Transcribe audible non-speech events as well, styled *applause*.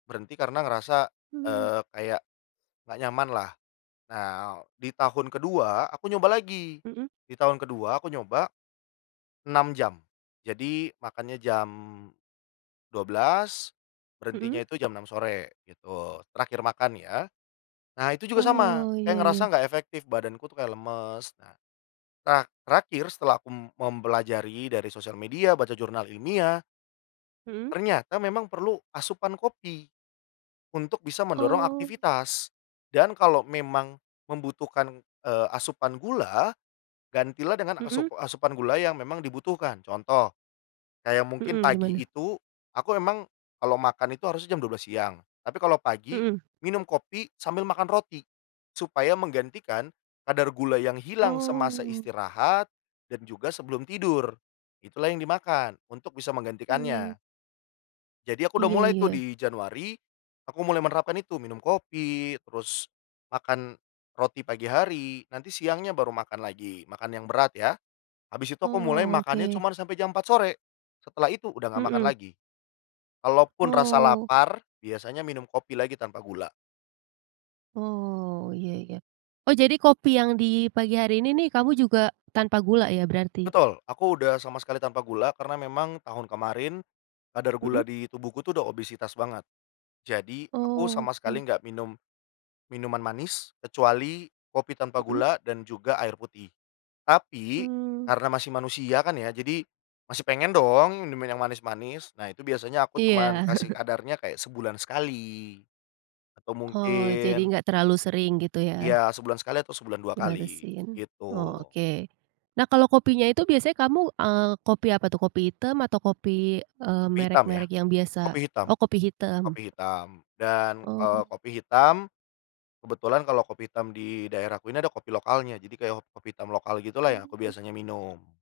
Berhenti karena ngerasa, Mmm. eee, kayak nggak nyaman lah. Nah, di tahun kedua aku nyoba lagi. Mhm. Di tahun kedua aku nyoba 6 jam, jadi makannya jam 12.00, berhentinya Mhm. itu jam 6.00 sore gitu, terakhir makan ya. Nah, itu juga sama, Oh, saya ya ngerasa ya. enggak efektif, badanku tuh kayak lemes. Nah, terak terakhir setelah aku m mempelajari dari sosial media, baca jurnal ilmiah Mhm. ternyata memang perlu asupan kopi untuk bisa mendorong Oh. aktivitas. Dan kalau memang membutuhkan, eee, asupan gula, gantilah dengan asup Mhm. asupan gula yang memang dibutuhkan. Contoh, kayak mungkin Mhm, pagi gimana? itu aku memang kalau makan itu harusnya jam 12.00 siang. Tapi kalau pagi Mhm. minum kopi sambil makan roti, supaya menggantikan kadar gula yang hilang semasa Oh. istirahat dan juga sebelum tidur, itulah yang dimakan untuk bisa Hmm. menggantikannya. Jadi, aku udah Iya mulai tuh iya. di Januari. Aku mulai menerapkan itu, minum kopi terus makan roti pagi hari. Nanti siangnya baru makan lagi, makan yang berat ya. Habis itu aku mulai Oh, makannya oke. cuman sampai jam 4 sore. Setelah itu udah nggak makan Mhm. lagi. Kalaupun rasa Oh. lapar, biasanya minum kopi lagi tanpa gula. Oh, ya ya. Oh, jadi kopi yang di pagi hari ini nih kamu juga tanpa gula ya berarti? Betul. Aku udah sama sekali tanpa gula, karena memang tahun kemarin kadar Mhm. gula di tubuhku udah obesitas banget. Jadi, aku sama sekali Oke. nggak minum minuman manis, kecuali kopi tanpa Mhm. gula dan juga air putih. Tapi Mmm. karena masih manusia kan ya, jadi masih pengen dong minum minuman yang manis-manis. Nah, itu biasanya aku Iya. cuman kasih *chuckles* kadarnya kayak sebulan sekali. Atau Oh, jadi mungkin enggak terlalu sering gitu Iya, ya. sebulan sekali atau sebulan 2 kali, Dibatasin, gitu. oke. Nah, kalau kopinya itu biasanya kamu, eee, kopi apa tuh? Kopi hitam atau kopi, eee, Kopi hitam ya, merek-merek yang biasa. kopi hitam Oh, kopi hitam. kopi hitam. Dan, eee, Oh. kopi hitam, kebetulan kalau kopi hitam di daerahku ini ada kopi lokalnya, jadi kayak ho kopi hitam lokal gitulah yang aku Mmm. biasanya minum.